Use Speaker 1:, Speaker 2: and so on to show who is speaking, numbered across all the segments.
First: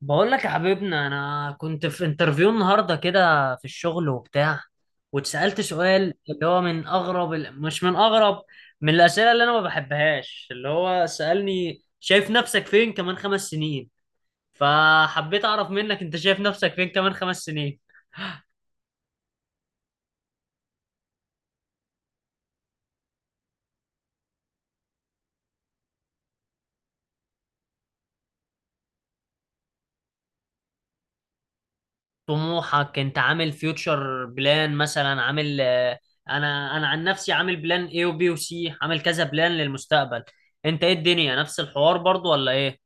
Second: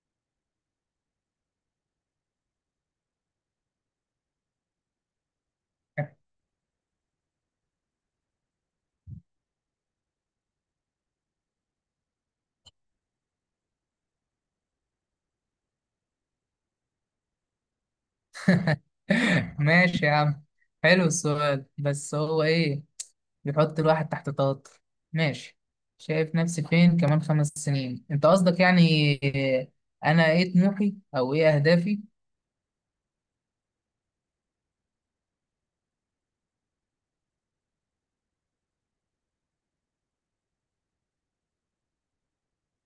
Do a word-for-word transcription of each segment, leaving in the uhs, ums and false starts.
Speaker 1: بقول لك يا حبيبنا، انا كنت في انترفيو النهارده كده في الشغل وبتاع، واتسالت سؤال اللي هو من اغرب ال- مش من اغرب من الاسئله اللي انا ما بحبهاش، اللي هو سالني شايف نفسك فين كمان خمس سنين؟ فحبيت اعرف منك، انت شايف نفسك فين كمان خمس سنين؟
Speaker 2: ماشي يا عم. حلو السؤال، بس هو ايه بيحط الواحد تحت ضغط. ماشي. شايف نفسي فين كمان خمس سنين انت قصدك يعني إيه، انا ايه طموحي او ايه اهدافي؟
Speaker 1: طموحك، انت عامل فيوتشر بلان مثلا، عامل آه، انا انا عن نفسي عامل بلان اي وبي وسي، عامل كذا بلان للمستقبل. انت ايه؟ الدنيا نفس الحوار برضو ولا ايه؟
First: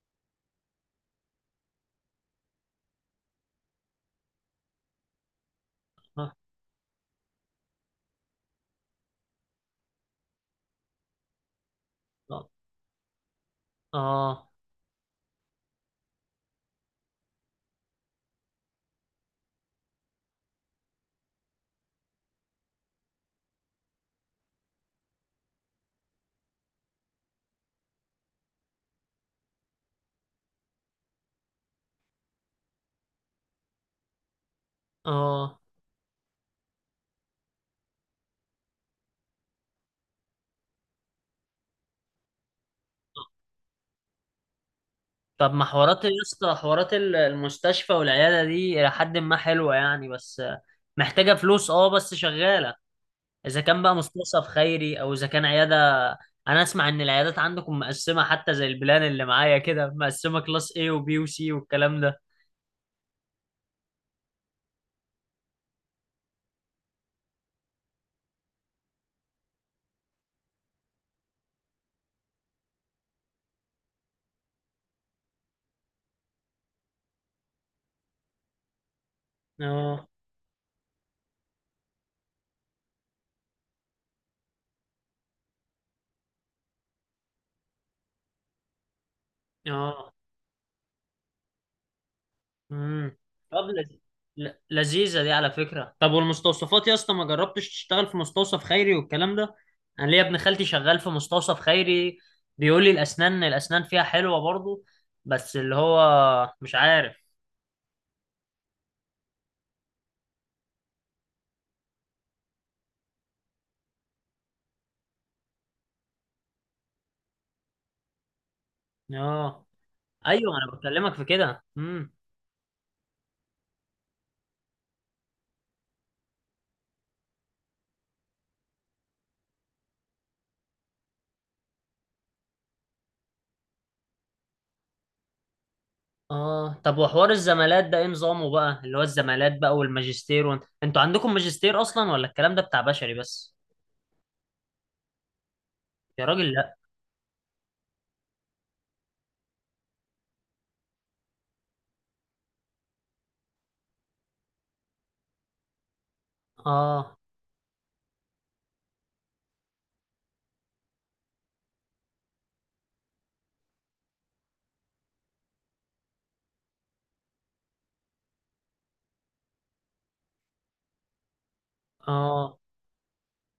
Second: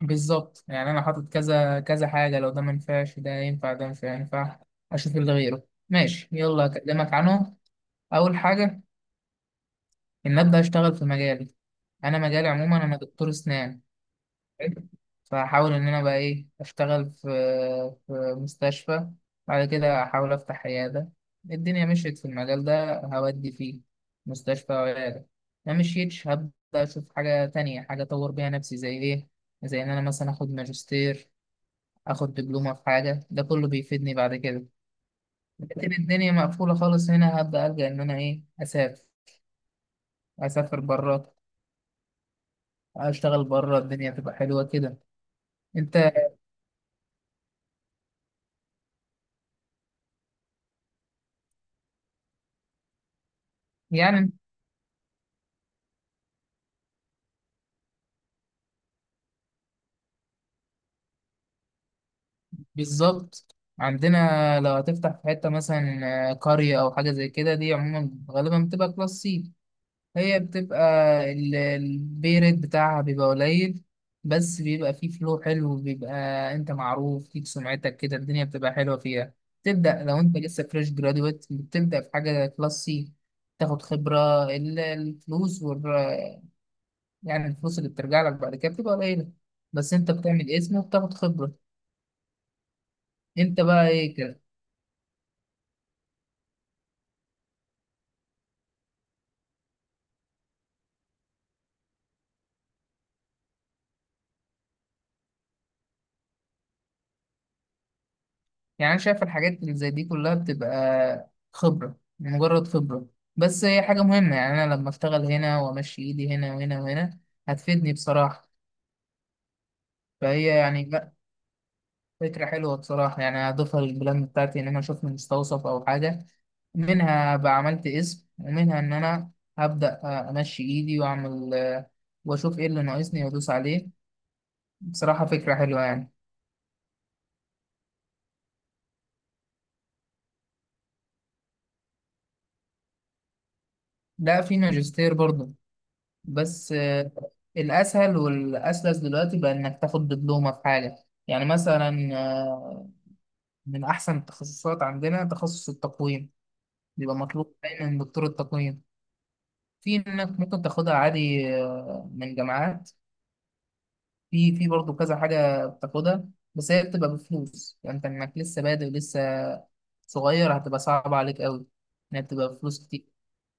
Speaker 2: بالظبط، يعني انا حاطط كذا كذا حاجة. لو ده ما ينفعش ده ينفع، ده مش هينفع اشوف اللي غيره. ماشي،
Speaker 1: آه.
Speaker 2: يلا اكلمك عنه. اول حاجة ان ابدا اشتغل في مجالي. انا
Speaker 1: آه.
Speaker 2: مجالي عموما انا دكتور اسنان
Speaker 1: آه.
Speaker 2: حلو. فهحاول إن أنا بقى إيه أشتغل في في مستشفى. بعد كده أحاول أفتح عيادة. الدنيا مشيت في المجال ده هودي فيه مستشفى أو عيادة. ما مشيتش هبدأ أشوف حاجة تانية، حاجة أطور بيها نفسي زي إيه، زي إن أنا مثلا آخد ماجستير، آخد دبلومة في حاجة. ده كله بيفيدني بعد كده.
Speaker 1: اه.
Speaker 2: لكن الدنيا مقفولة خالص هنا هبدأ ألجأ إن أنا إيه أسافر. أسافر بره، أشتغل بره، الدنيا تبقى حلوة كده.
Speaker 1: طب ما
Speaker 2: أنت
Speaker 1: حوارات يا اسطى، حوارات ال- المستشفى والعيادة دي إلى حد ما حلوة يعني، بس محتاجة فلوس. اه، بس شغالة. إذا كان بقى
Speaker 2: يعني.
Speaker 1: مستوصف خيري أو إذا كان عيادة. أنا أسمع إن العيادات عندكم مقسمة، حتى زي البلان اللي معايا كده مقسمة كلاس A و B و C والكلام ده.
Speaker 2: بالظبط، عندنا لو هتفتح في حتة مثلا آه، قرية أو حاجة زي كده، دي عموما غالبا بتبقى كلاس سي. هي بتبقى ال- البي ريت بتاعها بيبقى قليل. بس بيبقى فيه فلو حلو بيبقى. أنت معروف ليك سمعتك كده، الدنيا بتبقى حلوة فيها. تبدأ
Speaker 1: اه.
Speaker 2: لو أنت لسه فريش جرادويت بتبدأ في حاجة كلاس سي، تاخد خبرة ال- الفلوس وال... يعني الفلوس اللي بترجع لك بعد كده بتبقى قليلة، بس أنت
Speaker 1: اه.
Speaker 2: بتعمل اسم وبتاخد خبرة.
Speaker 1: امم طب
Speaker 2: أنت بقى
Speaker 1: لذ-
Speaker 2: إيه؟
Speaker 1: ل- لذيذة دي على فكرة. طب والمستوصفات يا اسطى، ما جربتش تشتغل في مستوصف خيري والكلام ده؟ انا ليا ابن خالتي شغال في مستوصف خيري، بيقول لي الاسنان الاسنان فيها حلوة برضو، بس اللي هو مش عارف.
Speaker 2: يعني أنا شايف الحاجات اللي زي دي كلها بتبقى خبرة مجرد خبرة. بس هي حاجة مهمة، يعني أنا لما أشتغل هنا وأمشي إيدي هنا وهنا وهنا هتفيدني بصراحة.
Speaker 1: اه.
Speaker 2: فهي
Speaker 1: ايوه انا
Speaker 2: يعني لأ،
Speaker 1: بكلمك في كده. امم
Speaker 2: فكرة حلوة بصراحة يعني. هضيفها للبلان بتاعتي إن أنا أشوف مستوصف أو حاجة. منها بقى عملت اسم، ومنها إن أنا هبدأ أمشي إيدي وأعمل آه، وأشوف إيه اللي ناقصني وأدوس عليه. بصراحة فكرة حلوة يعني.
Speaker 1: اه. طب وحوار الزمالات ده ايه نظامه بقى؟ اللي هو الزمالات بقى والماجستير، وانت... انتوا عندكم ماجستير اصلا ولا الكلام ده بتاع بشري بس؟
Speaker 2: لا، في ماجستير برضه.
Speaker 1: يا راجل
Speaker 2: بس
Speaker 1: لا.
Speaker 2: آه، الأسهل والأسلس دلوقتي بقى إنك تاخد دبلومة في حاجة، يعني مثلا آه، من أحسن التخصصات عندنا تخصص التقويم. بيبقى
Speaker 1: اه.
Speaker 2: مطلوب دايما دكتور التقويم. في إنك ممكن تاخدها عادي آه، من جامعات. في في برضه كذا حاجة بتاخدها. بس هي بتبقى بفلوس، يعني أنت إنك لسه بادئ ولسه صغير هتبقى صعبة عليك أوي، إنها بتبقى
Speaker 1: اه.
Speaker 2: بفلوس كتير.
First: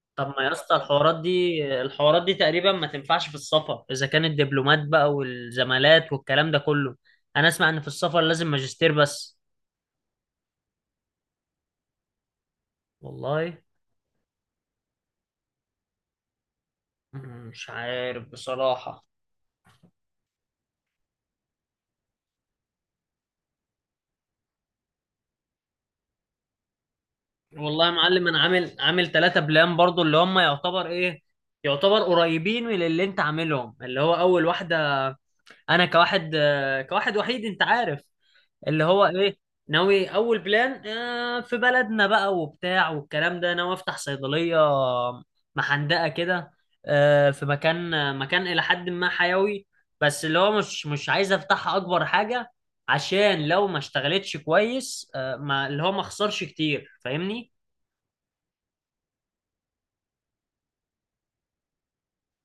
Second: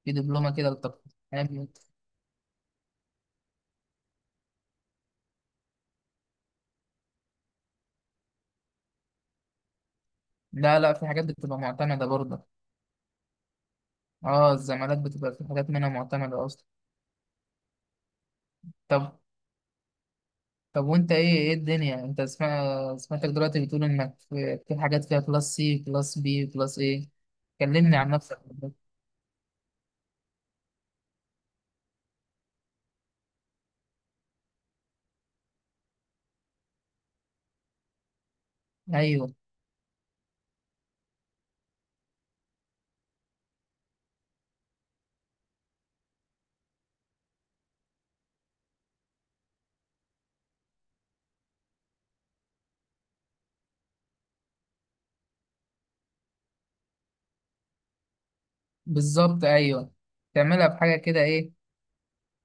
Speaker 2: في
Speaker 1: طب ما
Speaker 2: دبلومة
Speaker 1: يا
Speaker 2: كده
Speaker 1: اسطى،
Speaker 2: للتقويم،
Speaker 1: الحوارات دي
Speaker 2: يعني.
Speaker 1: الحوارات دي تقريبا ما تنفعش في السفر اذا كان الدبلومات بقى والزمالات والكلام ده كله. انا اسمع ان في السفر لازم ماجستير بس.
Speaker 2: لا لا، في حاجات بتبقى معتمدة برضه.
Speaker 1: والله.
Speaker 2: اه، الزمالات بتبقى في حاجات منها معتمدة أصلا.
Speaker 1: مم، مش عارف بصراحة.
Speaker 2: طب، طب وأنت إيه إيه الدنيا؟ أنت سمع... سمعتك دلوقتي بتقول إنك في في حاجات فيها كلاس سي كلاس بي كلاس إيه.
Speaker 1: والله يا
Speaker 2: كلمني عن
Speaker 1: معلم، انا
Speaker 2: نفسك.
Speaker 1: عامل عامل ثلاثة بلان برضو اللي هم يعتبر ايه، يعتبر قريبين من اللي انت عاملهم. اللي هو اول واحدة، انا كواحد آه، كواحد وحيد انت عارف، اللي هو
Speaker 2: أيوه.
Speaker 1: ايه، ناوي اول بلان آه، في بلدنا بقى وبتاع والكلام ده، ناوي افتح صيدليه محندقه كده آه، في مكان، مكان الى حد ما حيوي، بس اللي هو مش مش عايز افتحها اكبر حاجه، عشان لو ما اشتغلتش كويس آه، ما اللي هو ما اخسرش كتير، فاهمني.
Speaker 2: بالظبط، أيوه. تعملها بحاجة كده إيه،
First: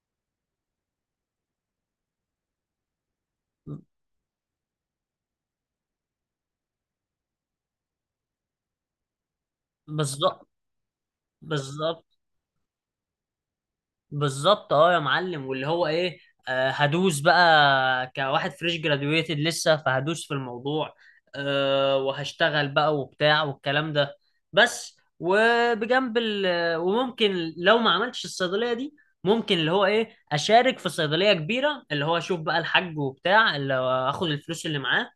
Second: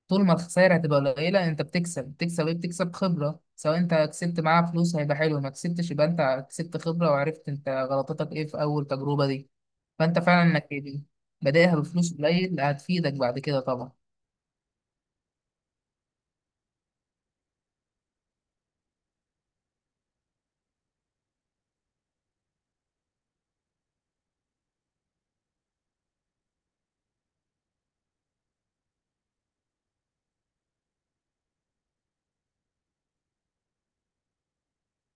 Speaker 2: طول ما الخسائر هتبقى قليلة أنت بتكسب بتكسب إيه، بتكسب خبرة. سواء أنت كسبت معاها فلوس هيبقى حلو، ما كسبتش يبقى أنت كسبت خبرة وعرفت أنت غلطتك إيه في أول تجربة دي. فأنت فعلا
Speaker 1: بالظبط.
Speaker 2: إنك بادئها
Speaker 1: بالظبط،
Speaker 2: بفلوس قليل هتفيدك بعد كده طبعا.
Speaker 1: بالظبط اه يا معلم، واللي هو ايه، آه هدوس بقى كواحد فريش جراديويتد لسه، فهدوس في الموضوع. آه وهشتغل بقى وبتاع والكلام ده، بس وبجنب ال وممكن لو ما عملتش الصيدلية دي، ممكن اللي هو ايه اشارك في صيدلية كبيرة، اللي هو اشوف بقى الحاج وبتاع اللي هو اخد الفلوس اللي معاه،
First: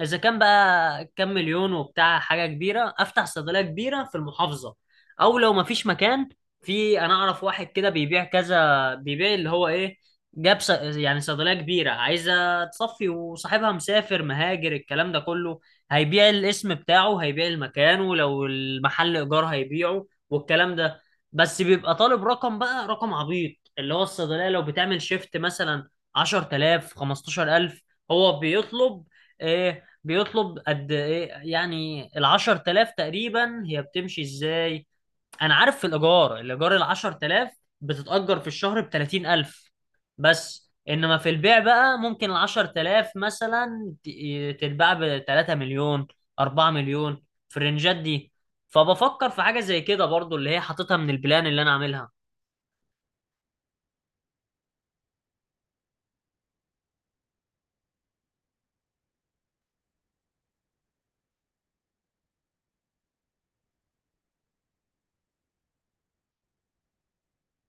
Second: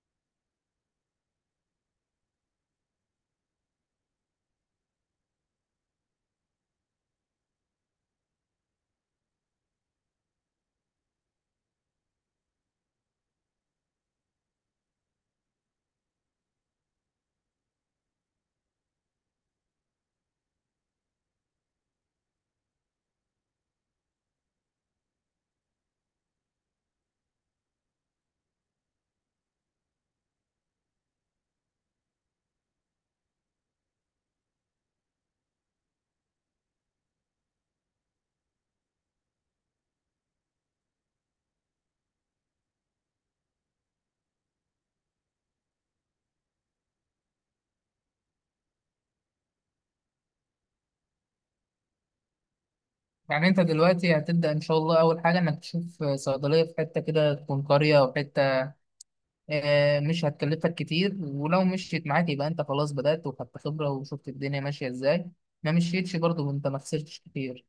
Speaker 1: اذا كان بقى كام مليون وبتاع حاجة كبيرة، افتح صيدلية كبيرة في المحافظة. او لو ما فيش مكان، في انا اعرف واحد كده بيبيع كذا، بيبيع اللي هو ايه، جاب ص... يعني صيدليه كبيره عايزه تصفي، وصاحبها مسافر مهاجر الكلام ده كله، هيبيع الاسم بتاعه، هيبيع المكان، ولو المحل ايجار هيبيعه والكلام ده. بس بيبقى طالب رقم بقى، رقم عبيط. اللي هو الصيدليه لو بتعمل شيفت مثلا عشرة آلاف، خمستاشر ألف، هو بيطلب ايه، بيطلب قد ايه يعني؟ ال عشرة آلاف تقريبا هي بتمشي ازاي؟ انا عارف في الايجار، الايجار ال عشرة آلاف بتتأجر في الشهر ب ثلاثين ألف، بس انما في البيع بقى ممكن ال عشرة آلاف مثلا ت- تتباع ب ثلاثة مليون، أربعة مليون، في الرنجات دي. فبفكر في حاجة زي كده برضو، اللي هي حاططها من البلان اللي انا عاملها.
Speaker 2: يعني انت دلوقتي هتبدأ ان شاء الله. اول حاجة انك تشوف صيدلية في حتة كده تكون قرية او حتة آه، مش هتكلفك كتير. ولو مشيت معاك يبقى انت خلاص بدأت وخدت خبرة وشفت الدنيا ماشية ازاي. ما مشيتش برضه انت ما خسرتش كتير.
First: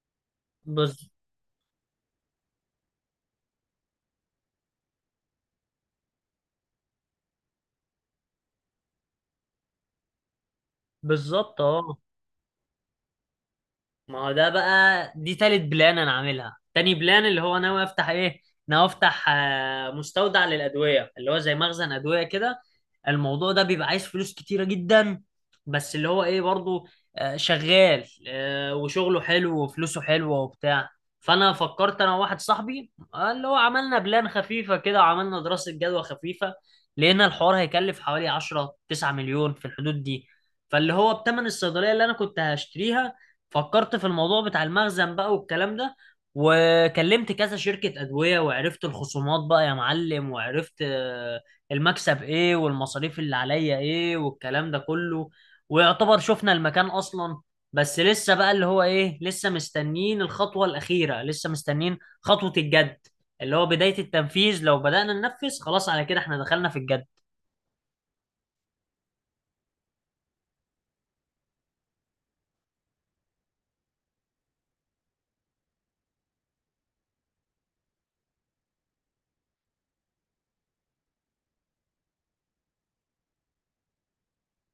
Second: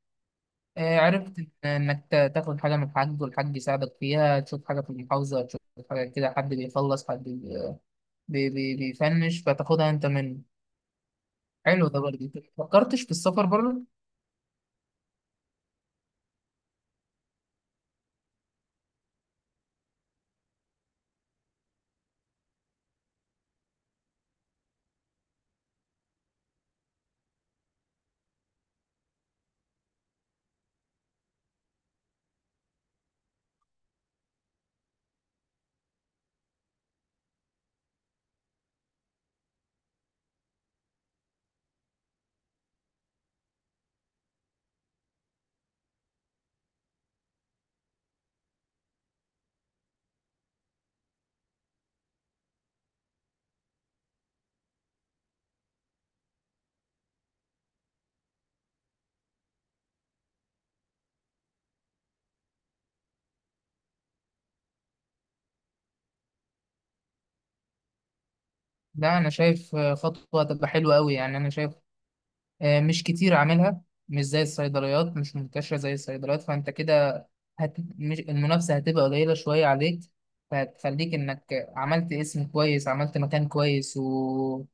Speaker 2: آه،
Speaker 1: بز...
Speaker 2: عرفت إن- انك تا- تاخد حاجة من الحاج والحاج يساعدك فيها، تشوف حاجة في المحافظة، تشوف حاجة كده، حد بيخلص حد بي- بي- بي- بيفنش فتاخدها انت منه.
Speaker 1: بالظبط
Speaker 2: حلو،
Speaker 1: اه.
Speaker 2: ده برضه انت ما فكرتش في السفر بره؟
Speaker 1: ما هو ده بقى، دي تالت بلان انا عاملها. تاني بلان اللي هو ناوي افتح ايه، ناوي افتح آه، مستودع للادويه اللي هو زي مخزن ادويه كده. الموضوع ده بيبقى عايز فلوس كتيره جدا، بس اللي هو ايه برضو آه، شغال، آه، وشغله حلو وفلوسه حلوه وبتاع. فانا فكرت انا وواحد صاحبي، آه، اللي هو عملنا بلان خفيفه كده وعملنا دراسه جدوى خفيفه. لقينا الحوار هيكلف حوالي عشرة، تسعة مليون، في الحدود دي، فاللي هو بتمن الصيدليه اللي انا كنت هشتريها، فكرت في الموضوع بتاع المخزن بقى والكلام ده. وكلمت كذا شركة أدوية، وعرفت الخصومات بقى يا معلم، وعرفت آه، المكسب إيه، والمصاريف اللي عليا إيه والكلام ده كله. ويعتبر شفنا المكان أصلا، بس لسه بقى اللي هو إيه، لسه مستنيين الخطوة الأخيرة، لسه مستنيين خطوة الجد، اللي هو بداية التنفيذ. لو بدأنا ننفذ، خلاص على كده إحنا دخلنا في الجد.
Speaker 2: لا، انا شايف آه، خطوه هتبقى حلوه قوي. يعني انا شايف آه، مش كتير عاملها. مش زي الصيدليات، مش منتشرة زي الصيدليات، فأنت كده هت... مش... المنافسة هتبقى قليلة شوية عليك. فهتخليك إنك عملت اسم كويس، عملت مكان كويس و...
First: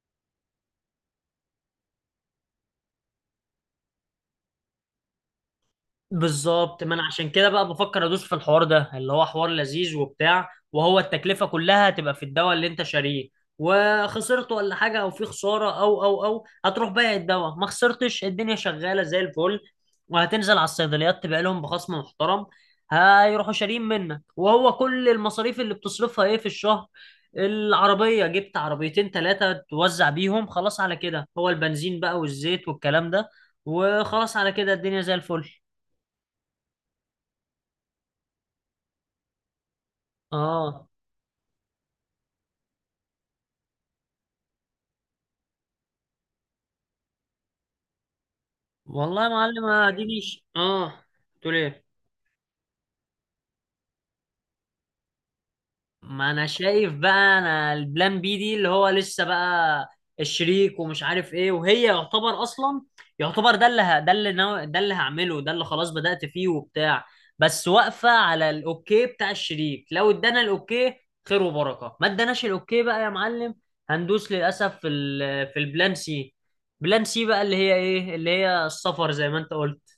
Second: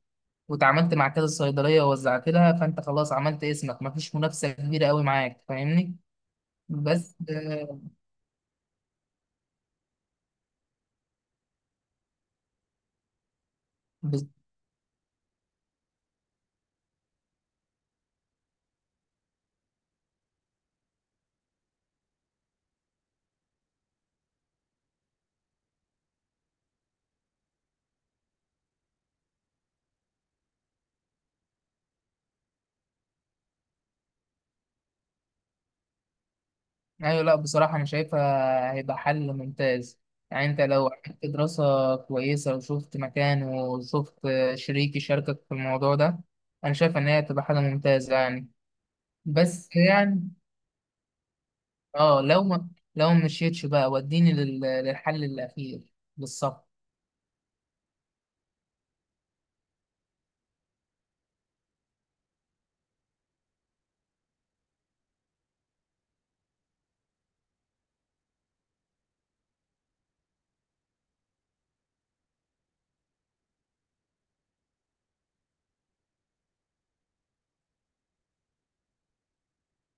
Speaker 2: وتعاملت مع كذا صيدلية ووزعت لها، فأنت خلاص عملت اسمك مفيش منافسة كبيرة قوي معاك، فاهمني؟
Speaker 1: بالظبط. ما انا
Speaker 2: بس
Speaker 1: عشان كده بقى
Speaker 2: آه،
Speaker 1: بفكر ادوس في الحوار ده، اللي هو حوار لذيذ وبتاع، وهو التكلفه كلها هتبقى في الدواء اللي انت شاريه، وخسرت ولا حاجه، او في خساره، او او او هتروح بايع الدواء، ما خسرتش، الدنيا شغاله زي الفل. وهتنزل على الصيدليات تبيع لهم بخصم محترم، هيروحوا شاريين منك. وهو كل المصاريف اللي بتصرفها ايه في الشهر؟ العربيه، جبت عربيتين ثلاثه توزع بيهم، خلاص على كده هو البنزين بقى والزيت والكلام ده، وخلاص على كده الدنيا زي الفل.
Speaker 2: ايوه. لا، بصراحة أنا شايفها هيبقى حل ممتاز. يعني أنت لو
Speaker 1: اه.
Speaker 2: عملت دراسة كويسة وشفت مكان وشفت شريك يشاركك في الموضوع ده، أنا شايف إن هي هتبقى حاجة ممتازة يعني.
Speaker 1: والله يا معلم،
Speaker 2: بس
Speaker 1: اديني
Speaker 2: يعني
Speaker 1: ش- اه. تقول ايه؟
Speaker 2: أه لو ما لو ما مشيتش بقى، وديني لل- للحل الأخير
Speaker 1: ما انا
Speaker 2: بالظبط.
Speaker 1: شايف بقى، انا البلان بي دي اللي هو لسه بقى الشريك ومش عارف ايه، وهي يعتبر اصلا، يعتبر ده اللي ه- ده اللي ناو... ده اللي هعمله، ده اللي خلاص بدأت فيه وبتاع. بس واقفة على الاوكي بتاع الشريك، لو ادانا الاوكي، خير وبركة. ما اداناش الاوكي بقى يا معلم، هندوس للاسف في ال... في البلان سي. بلان سي بقى اللي هي ايه، اللي هي السفر زي ما انت قلت.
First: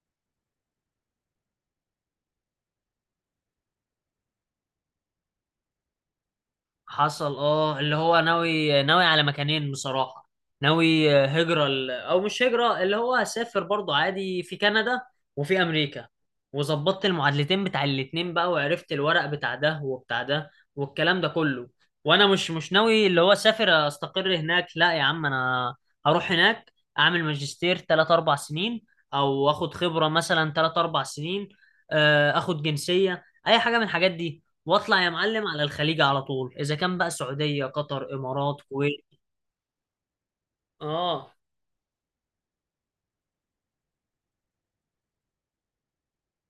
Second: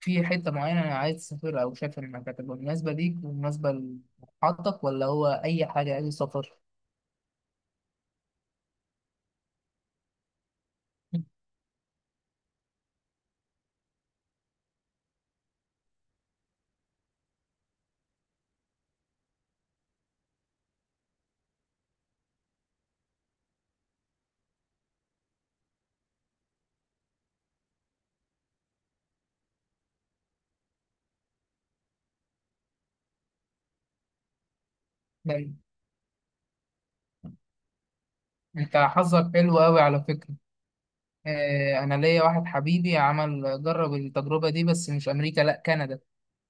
Speaker 2: في حتة معينة أنا عايز أسافرها، أو شايف إنك هتبقى مناسبة ليك ومناسبة لمحطتك، ولا هو أي حاجة أي سفر؟
Speaker 1: حصل اه. اللي هو ناوي ناوي على مكانين بصراحة. ناوي آه، هجرة ال- او مش هجرة، اللي هو هسافر برضو عادي في كندا وفي امريكا. وظبطت المعادلتين بتاع الاتنين بقى، وعرفت الورق بتاع ده وبتاع ده والكلام ده كله. وانا مش مش ناوي اللي هو اسافر استقر هناك، لا يا عم. انا هروح هناك اعمل ماجستير ثلاثة، اربع سنين، او اخد خبرة مثلا ثلاثة، اربعة سنين، آه، اخد جنسية اي حاجة من الحاجات دي. واطلع يا
Speaker 2: ده
Speaker 1: معلم على الخليج على طول، اذا كان بقى سعوديه، قطر، امارات،
Speaker 2: أنت
Speaker 1: كويت.
Speaker 2: حظك حلو أوي على فكرة.
Speaker 1: اه.
Speaker 2: آه، انا ليا واحد حبيبي عمل جرب التجربه دي، بس مش امريكا، لا كندا.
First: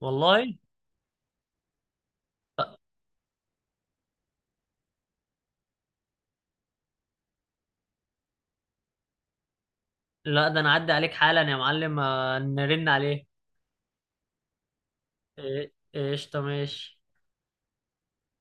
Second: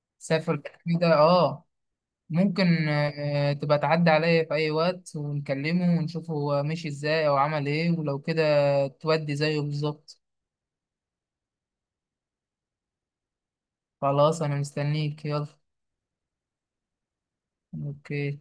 Speaker 1: والله.
Speaker 2: سافر كندا، اه. ممكن آه، تبقى تعدي عليا في اي وقت ونكلمه ونشوف هو مشي ازاي او عمل ايه، ولو كده تودي زيه بالظبط.
Speaker 1: لا، ده انا اعدي عليك حالا يا معلم، آه، نرن عليه.
Speaker 2: خلاص، انا مستنيك، يلا.
Speaker 1: إيه- قشطه، ماشي.
Speaker 2: اوكي.